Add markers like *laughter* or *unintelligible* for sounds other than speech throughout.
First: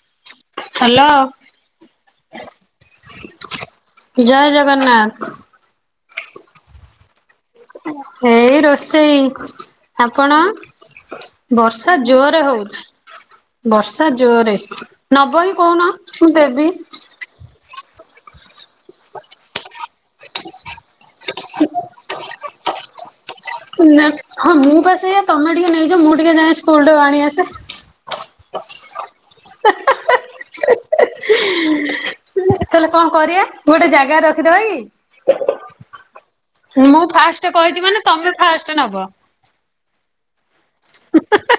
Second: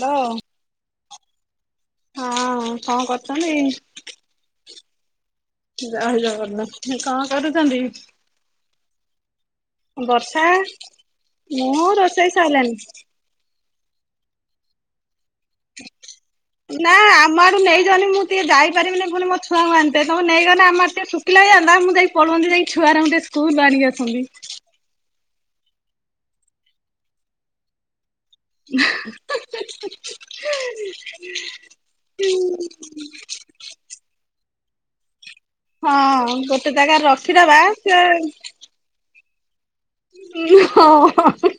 ହାଲ ହ୍ୟାଲୋ ହଁ କଁ କରୁଚନ୍ତି? ଜୟ ଜଗନ୍ନାଥ୍‌। ଜୟ ଜଗନ୍ନାଥ ହେ କଁ ହେଇ ରୋଷେଇ ଆପଣ? ବର୍ଷା ମୁଁ ବର୍ଷା ରୋଷେଇ ଜୋରରେ ସରିଲାଣି ହଉଚି ବର୍ଷା ଜୋରରେ ନବ ଇ ନା ଆମ ଆଡେ ନେଇ ଯାଅନି ମୁଁ ଟିକେ ଯାଇପାରିବିନି ପୁଣି ମୋ ଛୁଆ ଙ୍କୁ ଆ ସେ ସବୁ ନେଇଗଲେ ଆମ ଆଡେ ଟିକେ ଶୁଖିଲହେଇଯାଆନ୍ତା ମୁଁ ଯାଇ ପଳନ୍ତି ଯାଇ ଛୁଆ ଉରାଙ୍କୁ ଟିକେ ସ୍କୁଲରୁ ଆଣିକି ନା ଆସନ୍ତି ହଁ ମୁଁ ପା ସେୟା ତମେ ଟିକେ ନେଇଜ ମୁଁ ଟିକେ ଯାଏ ସ୍କୁଲୁ ରୁ ଆଣି ଆସେ। *unintelligible* ତାହଲେ କଁ କରିବା ଗୋଟେ ଜାଗାରେ ରଖିଦବା କି? ହଁ ଗୋଟେ ଜାଗାରେ ରଖିଦବା ସେ ଫାଷ୍ଟେ ନବ। ଉଁ ହଁ ହଁ।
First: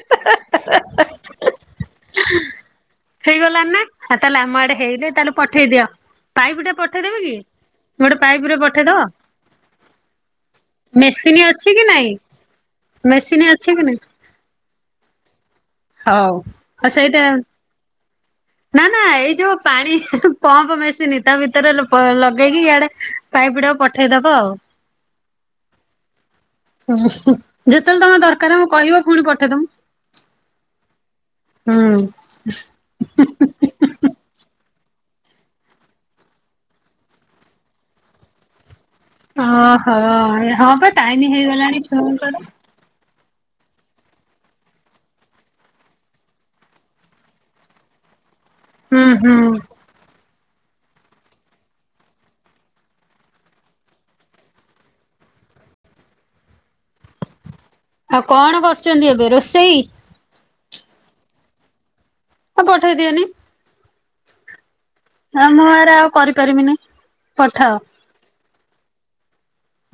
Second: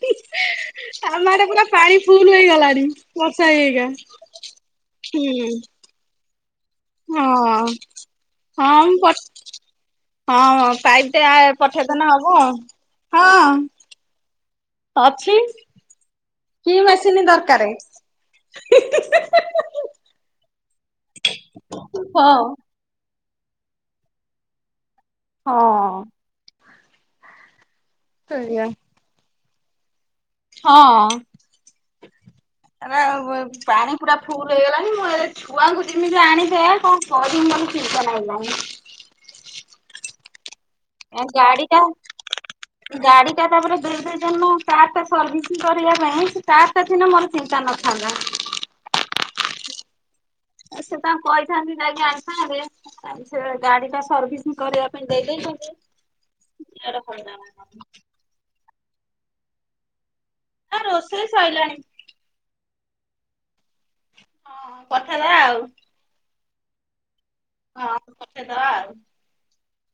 ଆମ ଆଡ଼େ ପୁରା ପାଣି ଫୁଲୁ ହେଇଗଲାଣି ବର୍ଷା ହେଇ ହେଇକା। ଆ ତାହେଲେ ଆମ ଆଡେ ହେଇନି ତାହେଲେ ହୁଁ ପଠେଇଦି ପାଇପି ଟେ ପଠେଇଦେବି କି ହଁ ଗୋଡେ ପାଇପି ଟେ ପଠେଇଦବ? ମୁଁ ହଁ ହଁ ପାଇପ ଟେ ଆ ମେସିନ୍ ଅଛି କି ପଠେଇଦଉନ ନାଇଁ ହବ ହଁ। ମେସିନ୍ ଅଛି କି ନାଇଁ? ଅଛି। ହଉ କି ହ ସେଇଟା ମେସିନ୍ ଦରକାରେ? ନା ନା ଏଇ ଯୁ ପାଣି ପମ୍ପ ମେସିନି ତା ଭିତରେ ଲ ପ ହଁ। ଲଗେଇକି ଇଆଡେ ପାଇପି ଟାକୁ ପଠେଇଦବ ଆଉ। ହଁ ଅଁ। ହଁ ଯେତଳେ ତମ ଦରକାର ସେଇଆ। ମୁ କହିବ ପୁଣି ପଠେଇଦମୁ ହଁ। ହୁଁ। ମାନେପାଣି ପୁରା ଫୁଲ୍ ହେଇଗଲାଣିି ମୁଁ ଏଆଡେ ଛୁଆଙ୍କୁ ଯିମିତି ଆଣିତେ କଁ କରିମି ମୋତେ ଚିନ୍ତା ନାଗିଲାଣି। ଅଁ ହ ହଁ ବା ଟାଇମ ଏ ଗାଡ଼ି ଟା ହେଇଗଲାଣି ଛୁଆଙ୍କର। ଗାଡ଼ି ଟା ତାପରେ ଦୁଇଦୁଇଦିନି *inaudible* କାର୍ ଟା ସର୍ଭିସି କରିବା ପାଇଁ ସେ କାର୍ ସେଦିନ ମୋର ଚିନ୍ତା ନଥାନ୍ତା। ହୁଁ ହୁଁ। ଏ ସେ ତାଙ୍କୁ କହିଥାନ୍ତି ନାଇଁ ନାଇଁ ଆସିଥାନ୍ତେ ଆଉ ସେ ଗାଡି ଟା ସର୍ଭିସିଂ କରିବା ପାଇଁ ଦେଇ ଦେଇଛନ୍ତି *inaudible* ଆଉ କଣ କରୁଚନ୍ତି ଏବେ ରୋଷେଇ? ରୋଷେଇ ସଇଲାଣି। ତ ପଠେଇ ଦିଅନି। କଥା ଆ ଆଉ ମୁଁ ଏରା ଆଉ କରିପାରିବିନି ପଠା। ହଁ ପଠେଇଦବା ଆଉ।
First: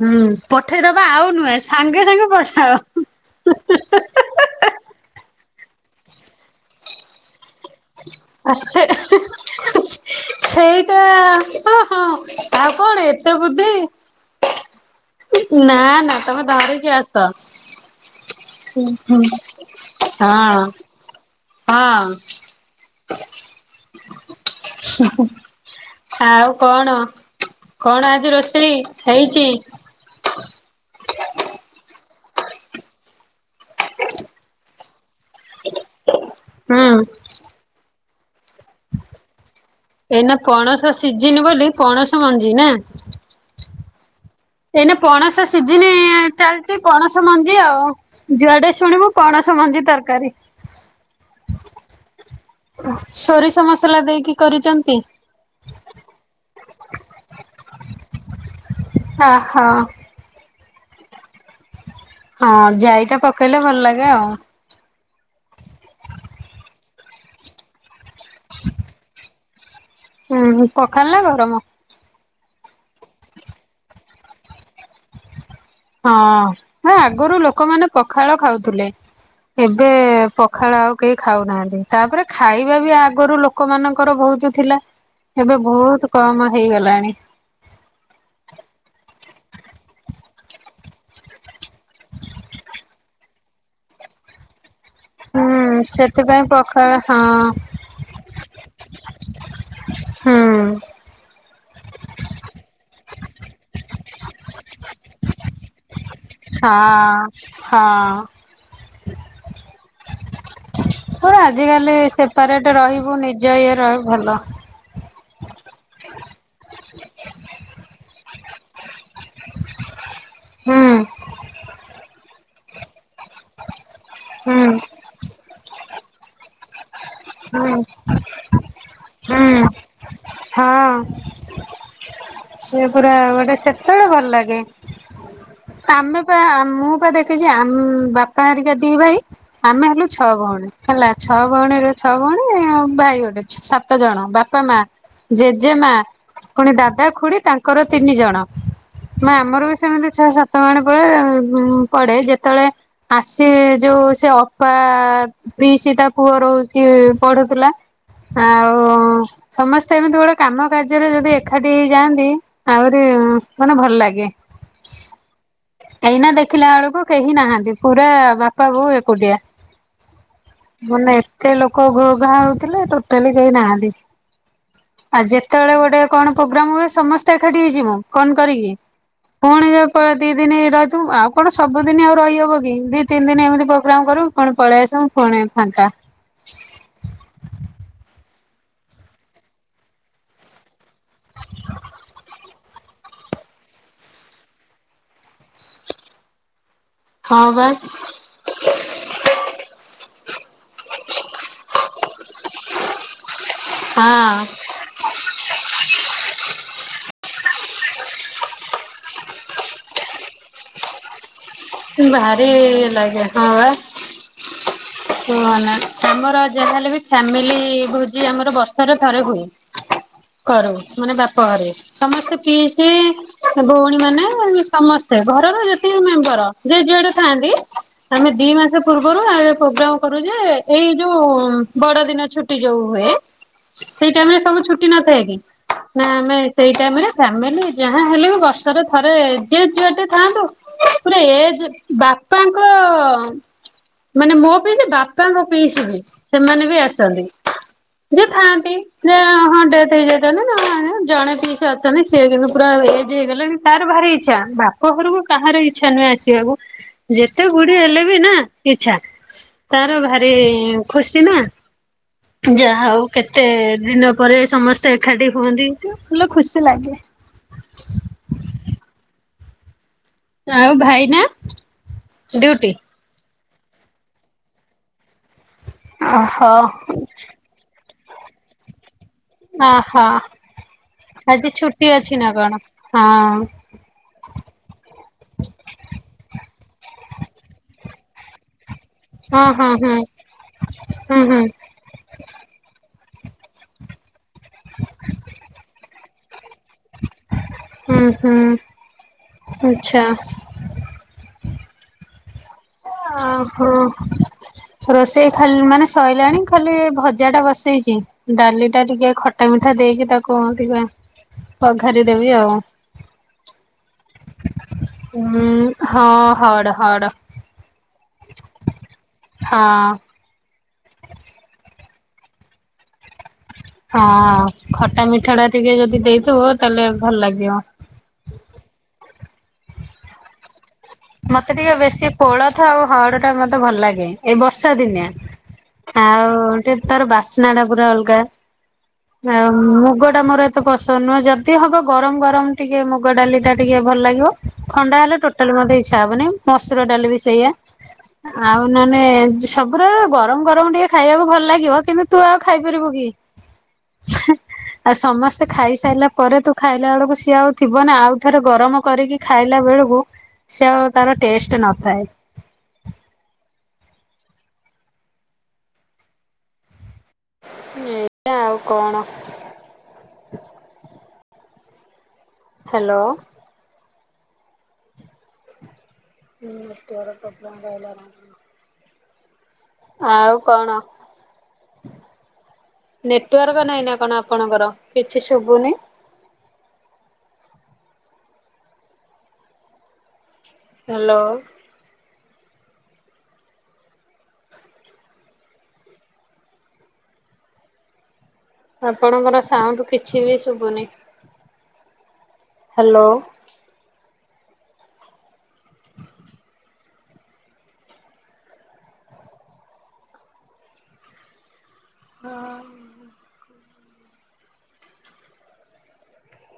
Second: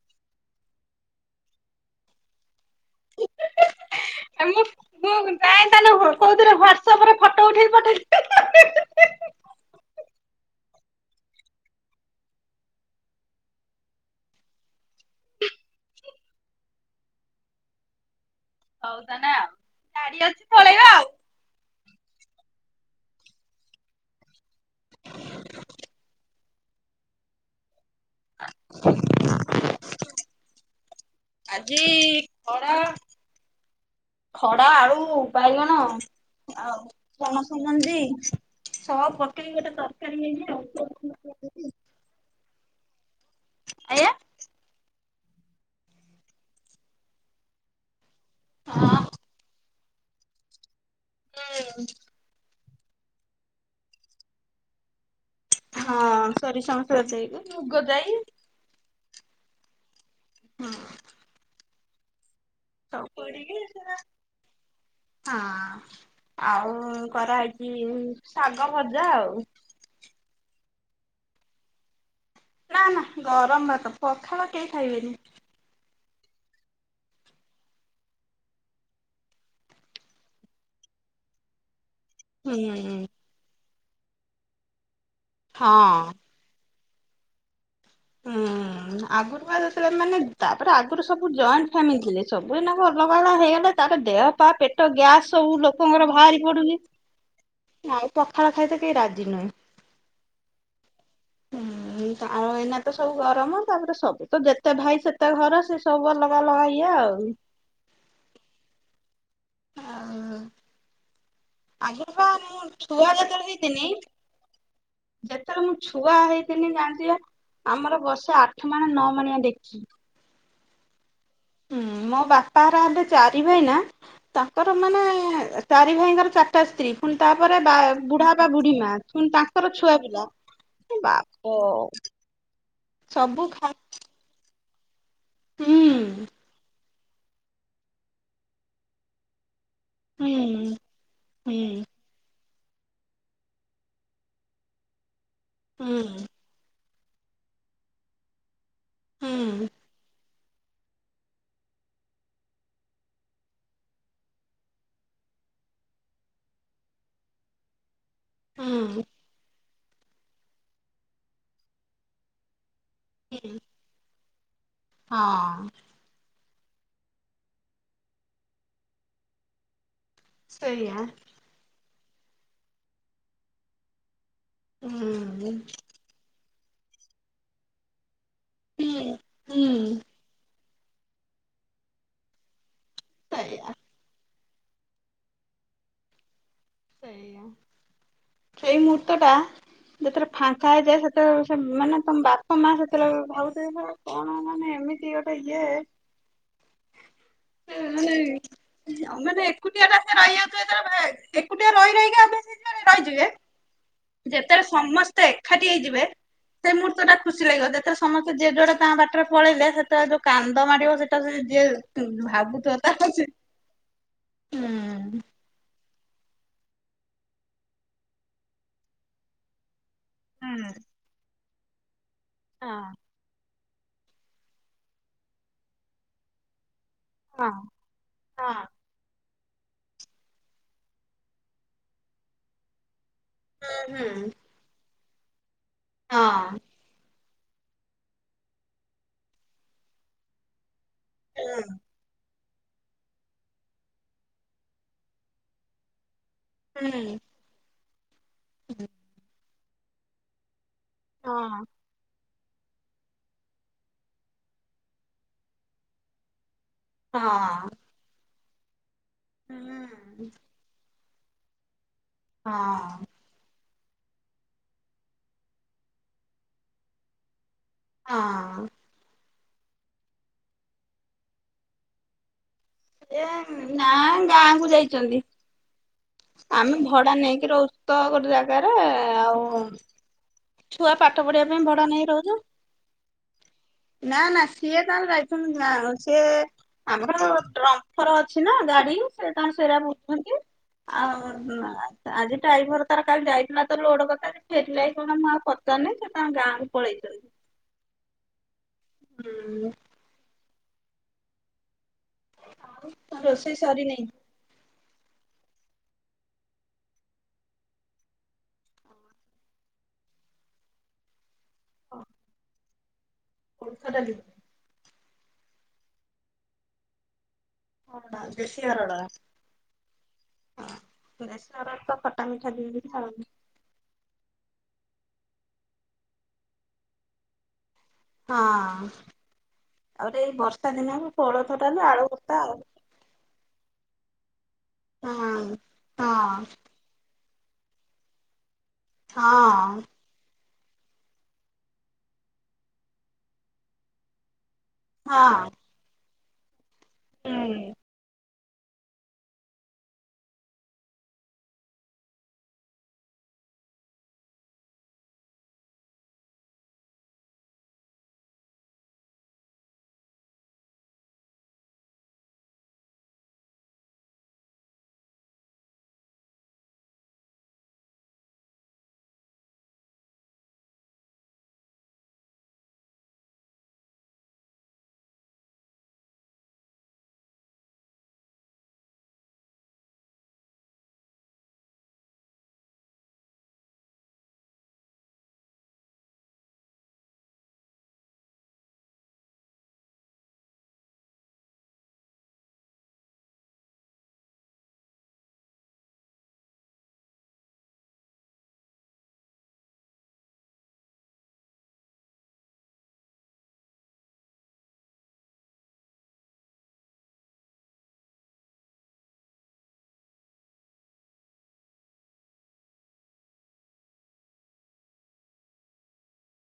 ହୁଁ ପଠେଇଦବା ଆଉ ନୁହେଁ ସାଙ୍ଗେ ସାଙ୍ଗେ ପଠାଅ। ହେ ମୁଁ ମୁଁ ଯାଏଁ ତାହେଲେ ଘରକ୍ କୋଉଥିରେ ହ୍ୱାଟସଅପ ରେ ଫଟୋ ଉଠେଇକି ପଠେଇ *inaudible* ସେଇଟା ହଁ ହଁ ଆଉ କଣ ଏତେ ବୁଦ୍ଧି? ନା ନା ତମେ ବାବେଇକି ଆସ। ହଉ ତାହେଲେ ଆଉ ଗାଡି ଅଛି ହଁ। ପଳେଇବା ଆଉ ହଁ। ଆଉ କଣ? କଣ ଆ ରୋଷେଇ ହେଇଚି? ଆଜି ଖଡ଼ା, ଖଡ଼ା ଆଉ ବାଇଗଣ ଆଉ ହୁଁ ପଣସ ମଞ୍ଜି। ସବ୍ ପକେଇକି ଗୋଟେ ତରକାରୀ ଏଇନା ହେଇଛି ପଣସ ସିଜିନି ବୋଲି ଆଉ। ପଣସ ମଞ୍ଜି ନା। ଆଜ୍ଞା। ଏଇନେ ପଣସ ସିଜିିନି ଚାଲଚି ପଣସ ମଞ୍ଜି ଆଉ। ଯୁଆଡେ ହଁ ଶୁଣିବୁ ପଣସ ମଞ୍ଜି ତରକାରୀ। ହୁଁ। ସୋରିଷ ମସଲା ଦେଇକି କରିଚନ୍ତି? ହଁ ସୋରିଷ ମସଲା ଦେଇକି ମୁଗ ଜାଇ। ଆ ହ। ହୁଁ। ହଁ ଜାଇଟା ପକେଇଲେ ଭଲ ସେରା ଲାଗେ ଆଉ। ହଁ, ଆଉ କରାହେଇଛି ଶାଗ ଭଜା ଆଉ। ହୁଁ, ପଖାଳ ନା ଗରମ? ନା ନା ଗରମ ଭାତ, ପଖାଳ କେହି ଖାଇବେନି। ହଁ, ନା ଆଗରୁ ଲୋକମାନେ ପଖାଳ ଖାଉଥିଲେ। ଏବେ ପଖାଳ ଆଉ କେହି ଖାଉନାହାନ୍ତି। ତାପରେ ଖାଇବା ବି ହୁଁ। ଆଗରୁ ଲୋକମାନଙ୍କର ବହୁତ ଥିଲା ଏବେ ହଁ ବହୁତ କମ ହେଇଗଲାଣି। ହୁଁ। ଆଗରୁ ବା ଯେତେବେଳେ ମାନେ ତାପରେ ଆଗରୁ ସବୁ ଜଏଣ୍ଟ ଫ୍ୟାମିଲି ଥିଲେ, ସବୁ ଏଇନାକୁ ଅଲଗା ଅଲଗା ହେଇଗଲେ। ତାପରେ ଦେହପା ପେଟ ଗ୍ୟାସ ସବୁ ହୁଁ ଲୋକଙ୍କର ସେଥିପାଇଁ ବାହାରି ପଡୁଛି। ପଖାଳ ହଁ ନାଇଁ ପଖାଳ ଖାଇବାକୁ ତ କେହି ରାଜି ନୁହଁ। ହୁଁ। ହୁଁ ଆମର ଏଇନା ତ ସବୁ ଗରମ। ତାପରେ ସବୁ ତ ଯେତେ ଭାଇ ସେତେ ଘର ସେ ସବୁ ଅଲ ହଁ ହଁ। ହ। ଆଜିକାଲି ସେପାରେଟ ଛୁଆ ରହିବ ଯେତେବେଳେ ନିଜ ଇଏ ହେଇଥିନି ରହିବ ଭଲ। ଯେତେବେଳେ ମୁଁ ଛୁଆ ହେଇଥିଲି ଜାଣିଛିବା ଆମର ବସେ ଆଠ, ନଅ ମାଣିଆ ଡେକ୍ଚି। ହୁଁ। ହୁଁ, ମୋ ବାପାହେରା ହେଲେ ଚାରି ଭାଇ ନା। ହୁଁ ତାଙ୍କର ମାନେ ଚାରି ଭାଇଙ୍କର ଚାରିଟା ସ୍ତ୍ରୀ। ପୁଣି ତାପରେ ହୁଁ ବା ବୁଢା ବା ବୁଢୀ ମା ପୁଣି ତାଙ୍କ ହୁଁ ତାଙ୍କର ଛୁଆ ପିଲା, ହଁ। ବାପ। ସେ ପୁରା ସବୁ ଗୋଟେ ଖା ସେତେବେଳେ ଭଲ ଲାଗେ। ହୁଁ ଆମେ ପା ମୁଁ ପା ଦେଖିଛି ଆମ୍ ବାପା ହେରିକା ଦି ଭାଇ। ଆମେ ହେଲୁ ଛଅ ଭଉଣୀ ହୁଁ ହେଲା। ଛଅ ହୁଁ ଭଉଣୀ ରୁ ଛଅ ଭଉଣୀ ଭାଇ ଗୋଟେ ସାତ ଜଣ। ବାପା, ମା, ଜେଜେମା ହୁଁ ପୁଣି ଦାଦା, ଖୁଡି ତାଙ୍କର ତିନି ଜଣ। ମା ଆମର ହୁଁ ବି ସେମିତି ଛଅ ସାତ ପଡେ ଯେତେବେଳେ ଆସେ ଯୋଉ ସେ ଅପା ପିଇସି ତା ପୁଅ ରହିକି ପଢୁଥିଲା। ଆଉ ହୁଁ ସମସ୍ତେ ଏମିତି ଗୋଟେ କାମ କାର୍ଯ୍ୟରେ ଯଦି ଏକାଠି ହେଇଯାଆନ୍ତି ଆହୁରି ମାନେ ଭଲ୍ ଲାଗେ। ହଁ। ଏଇନା ଦେଖିଲା ବେଳୁକୁ କେହି ନାହାନ୍ତି ପୁରା ବାପା ବୋଉ ଏକୁଟିଆ। ସେଇଆ ମାନେ ଏତେ ଲୋକ ଘୋଘା ହଉଥିଲେ ଟୋଟାଲି କେହି ନାହାନ୍ତି। ହୁଁ ଆଉ ଯେତେବେଳେ ଗୋଟେ କଣ ପ୍ରୋଗ୍ରାମ୍ ହୁଏ ସମସ୍ତେ ଏକାଠି ହେଇଯିବୁ। ଫୋନ୍ କରିକି ହୁଁ ହୁଁ ପୁଣି ଯୋଉ ଦି ଦିନ ରହିଥିବୁ ଆଉ କଣ ସବୁଦିନ ଆଉ ରହିହବ କି। ଦି ତିନି ଦିନ ଏମିତି ସେଇଆ ପ୍ରୋଗ୍ରାମ କରିବୁ ପୁଣି ପଳେଇ ଆସିବୁ ପୁଣି ଫାଙ୍କା। ସେଇା ମୁହୂର୍ତ୍ତଟା ଯେତେଳେ ଫାଙ୍କା ହେଇଯାଏ ସେତେଳେ ସେ ମାନେ ତମ ବାପା ମା ସେତେଳେ ଭାବୁଥିବେ କଣ ମାନେ ଏମିତି ଗୋଟେ ଇଏ ହଁ ବା ମାନେ ଏକୁଟିଆ ଟା ସେ ରହିବାକୁ *inaudible* ଏକୁଟିଆ ରହି ରହିକା ଅଭ୍ୟାସ *unintelligible* ରହିଯିବେ ହଁ *unintelligible* ସମସ୍ତେ ଏଖାଟି ହେଇଯିବେ ସେ ମୂହୁର୍ତ୍ତ ଟା ଖୁସି ଲାଗିବ ଯେତେଳେ ସମସ୍ତେ ଯିଏ ଯୁଆଡେ ତା ବାଟରେ ପଳେଇଲେ ସେତଳେ ଯୋଉ କାନ୍ଦ ମାଡିବ ଯିଏ ଭାରି ଭାବୁଥିବ ଇଏ ତା *inaudible* ଲାଗେ ହଁ ବା କୁହନା। ଆମର ଯାହାହେଲେ ବି ଫ୍ୟାମିଲି ଭୋଜି ଆମର ବର୍ଷରେ ଥରେ ହୁଏ। କରୁ ମାନେ ବାପ ଘରେ ସମସ୍ତେ ହଁ ପିଇସି ଭଉଣୀ ମାନେ ସମସ୍ତେ ଘରର ଯେତିକି ମେମ୍ବର ଯିଏ ଯୁିଆଡେ ହଁ ଥାଆନ୍ତି ଆମେ ଦି ମାସ ପୂର୍ବରୁ ଆ ପ୍ରୋଗ୍ରାମ କରୁ ଯେ ଏଇ ଯୋଉ ବଡ ଦିନ ଛୁଟି ଯୋଉ ହୁଏ ହୁଁ ସେଇ ଟାଇମ୍ ରେ ସବୁ ଛୁଟି ନଥାଏ କି ନା ଆମେ ହଁ ସେଇ ଟାଇମ୍ ରେ ଫ୍ୟାମିଲି ଯାହା ହେଲେ ବି ବର୍ଷରେ ଥରେ ଯେ ଯୁଆଡେ ଥାନ୍ତୁ ପୁରା ଏ ଏ ଯେ ବାପାଙ୍କ ମାନେ ମୋ ପିଇସି ବାପାଙ୍କ ପିଇସି। ସେମାନେ ବି ହୁଁ ଆସନ୍ତି। ଯିଏ ଥାନ୍ତି ଯେ ହଁ ଡେଥ୍ ହେଇଯାଇଥାନ୍ତି ନା ଜଣେ ହଁ ପିଇସି ଅଛନ୍ତି ସେ କିନ୍ତୁ ପୁରା ଏଜ୍‌ ହେଇଗଲାଣି ତାର ଭାରି ଇଚ୍ଛା ବାପ ଘରକୁ କାହାର ଇଚ୍ଛା ନୁହେଁ ଆସିଆକୁ। ଯେତେ ହଁ ବୁଢୀ ହେଲେ ବି ନା ଇଚ୍ଛା ତାର ଭାରି ଖୁସି ନା। ଯାହଉ ହଁ କେତେ ଦିନ ପରେ ସମସ୍ତେ ଏଖାଟି ହୁଅନ୍ତି ଦେଖିଲେ ଭଲ ଖୁସି ଲାଗେ। ହଁ। ଆଉ ଭାଇନା ଡ୍ୟୁଟି ଏ ନାଁ ଗାଁ କୁ ଯାଇଚନ୍ତି। ଓହୋ। ଆମେ ଭଡା ନେଇକି ରହୁଚୁ ତ ଗୋଟେ *unintelligible* ଆଉ ଅହ ଛୁଆ ପାଠ ପଢିବା ଆଜି ପାଇଁ ଭଡା ଛୁଟି ଅଛି ନା କଣ ହଁ। ନା-ନା ସିଏ ତାହେଲେ ଯାଇଚନ୍ତି ନା ସିଏ ଆମର ଟ୍ରମ୍ଫର ଅଛି ନା ଗାଡି। ସେ ହଁ ତାଙ୍କ ହଁ ସେରା ହୁଁ ବୁଝୁଛନ୍ତି ହୁଁ ଆଉ ହୁଁ ନା। ଆଜି ଟାଇଭର ତାର କାଲି ଯାଇଥିଲା ତ ଲୋଡ କଥା ସେ ଫେରିଲା କି କଣ *unintelligible* ପଚାର୍ ନାଇଁ ସେ ତାଙ୍କ ଗାଁକୁ ପଳେଇଚନ୍ତି। ହୁଁ-ହୁଁ ହୁଁ ଆଚ୍ଛା। ଆଉ ଆଁ ରୋଷେଇ ହଁ। ସରିନି ରୋଷେଇ ଖାଲ୍‌ ମାନେ ସଇଲାଣି ଖାଲି ଭଜାଟା ବସେଇଚି। ଡାଲି ଟା ଟିକେ ଖଟା ମିଠା ଦେଇକି ତାକୁ ଟିକେ ପଘାରି ଦେବି ଆଉ। କୋଳଥ ଡାଲି? ହୁଁ-ହଁ ହଡ୍‌-ହଡ୍‌। *inaudible* ଆମେ ହଁ ଖାଲି ମିଠା ଆଉ ହଁ ଖଟା ମିଠା ଟା ଟିକେ ଯଦି ଦେଇଥବ ତାହେଲେ ଭଲ ଲାଗିବ। ହଁ ଆଉରି ଏଇ ବର୍ଷା ଦିନେ ଆମେ କୋଳଥ ଡାଲି ଆଳୁ ଭର୍ତ୍ତା ଆଉ ହରଡ଼ଟା ମୋତେ ଭଲ ଲାଗେ ଏ ବର୍ଷା ଦିନିଆ ହଁ ହଁ ଆଉ ଟିକେ ତାର ବାସ୍‌ ନାଁଟା ପୁରା ଅଲଗା। ଆ ହଁ। ମୁଗ ନା ମୋର ଏତେ ପସନ୍ଦ ନୁହଁ ଯଦି ହବ ଗରମ ଗରମ ଟିକେ ମୁଗ ଡାଲି ଟା ଟିକେ ଭଲ ଲାଗିବ। ଥଣ୍ଡା ହେଲେ ହଁ ଟୋଟାଲି ମତେ ଇଚ୍ଛା ହବନି ମସୁର ଡାଲି ବି ସେଇଆ। ହୁଁ ଆଉ ନହେନେ ସବୁୁର ଗରମ ଗରମ ଟିକେ ଖାଇବାକୁ ଭଲ ଲାଗିବ କିନ୍ତୁ ତୁ ଆଉ ଖାଇପାରିବୁ କି? ଛେଁ। ଆଉ ସମସ୍ତେ ଖାଇସାରିଲା ପରେ ତୁ ଖାଇଲା ବେଳକୁ ସିଏ ଆଉ ଥିବ ନା ଆଉ ଥରେ ଗରମ କରିକି ଖାଇଲା ବେଳକୁ ସେ ଆଉ ତାର ଟେଷ୍ଟ ନଥାଏ। ହୁଁ ଏ ଆଉ କଣ? ହାଲୋ। ନେଟୱର୍କ ପ୍ରବଲେମ୍ ପାଇଲା ନାହିଁ। ଆଉ କଣ? ନେଟୱାର୍କ ନାହିଁ ନା କଣ ଆପଣଙ୍କର କିଛି ଶୁବୁନି। ହାଲୋ। ଆପଣଙ୍କର ସାଉଣ୍ଡ କିଛି ବି ଶୁଭୁନି। ହାଲୋ। ହଁ।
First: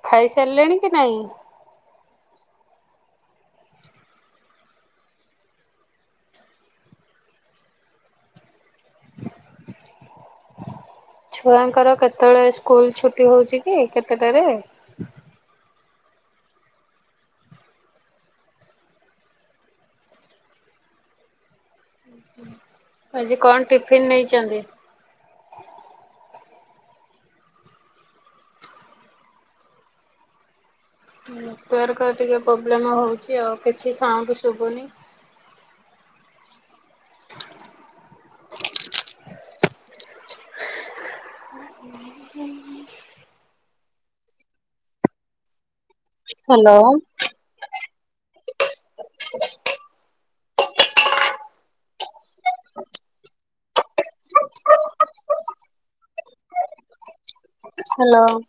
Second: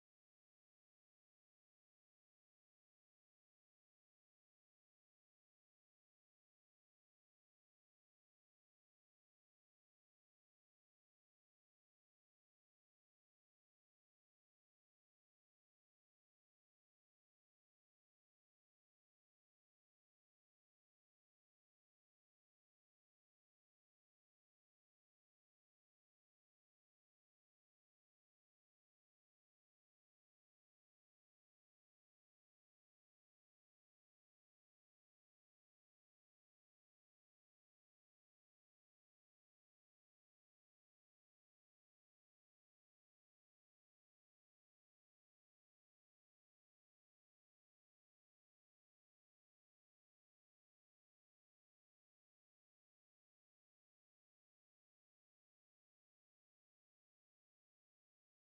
ଖାଇସାରିଲେଣି କି ନାଇଁ? ଛୁଆଙ୍କର କେତବେଳେ ସ୍କୁଲ ଛୁଟି ହଉଛି କି କେତେଟାରେ? ଆଜି କଣ୍ ଟିଫିନ ନେଇଛନ୍ତି? ନେଟୱାର୍କ ଟିକେ ପୋବ୍ଲେମ୍ ହଉଚି ଆଉ କିଛି ସାଉଣ୍ଡ ଶୁବୁନି। *unintelligible* ହାଲୋ। *unintelligible* ହାଲୋ।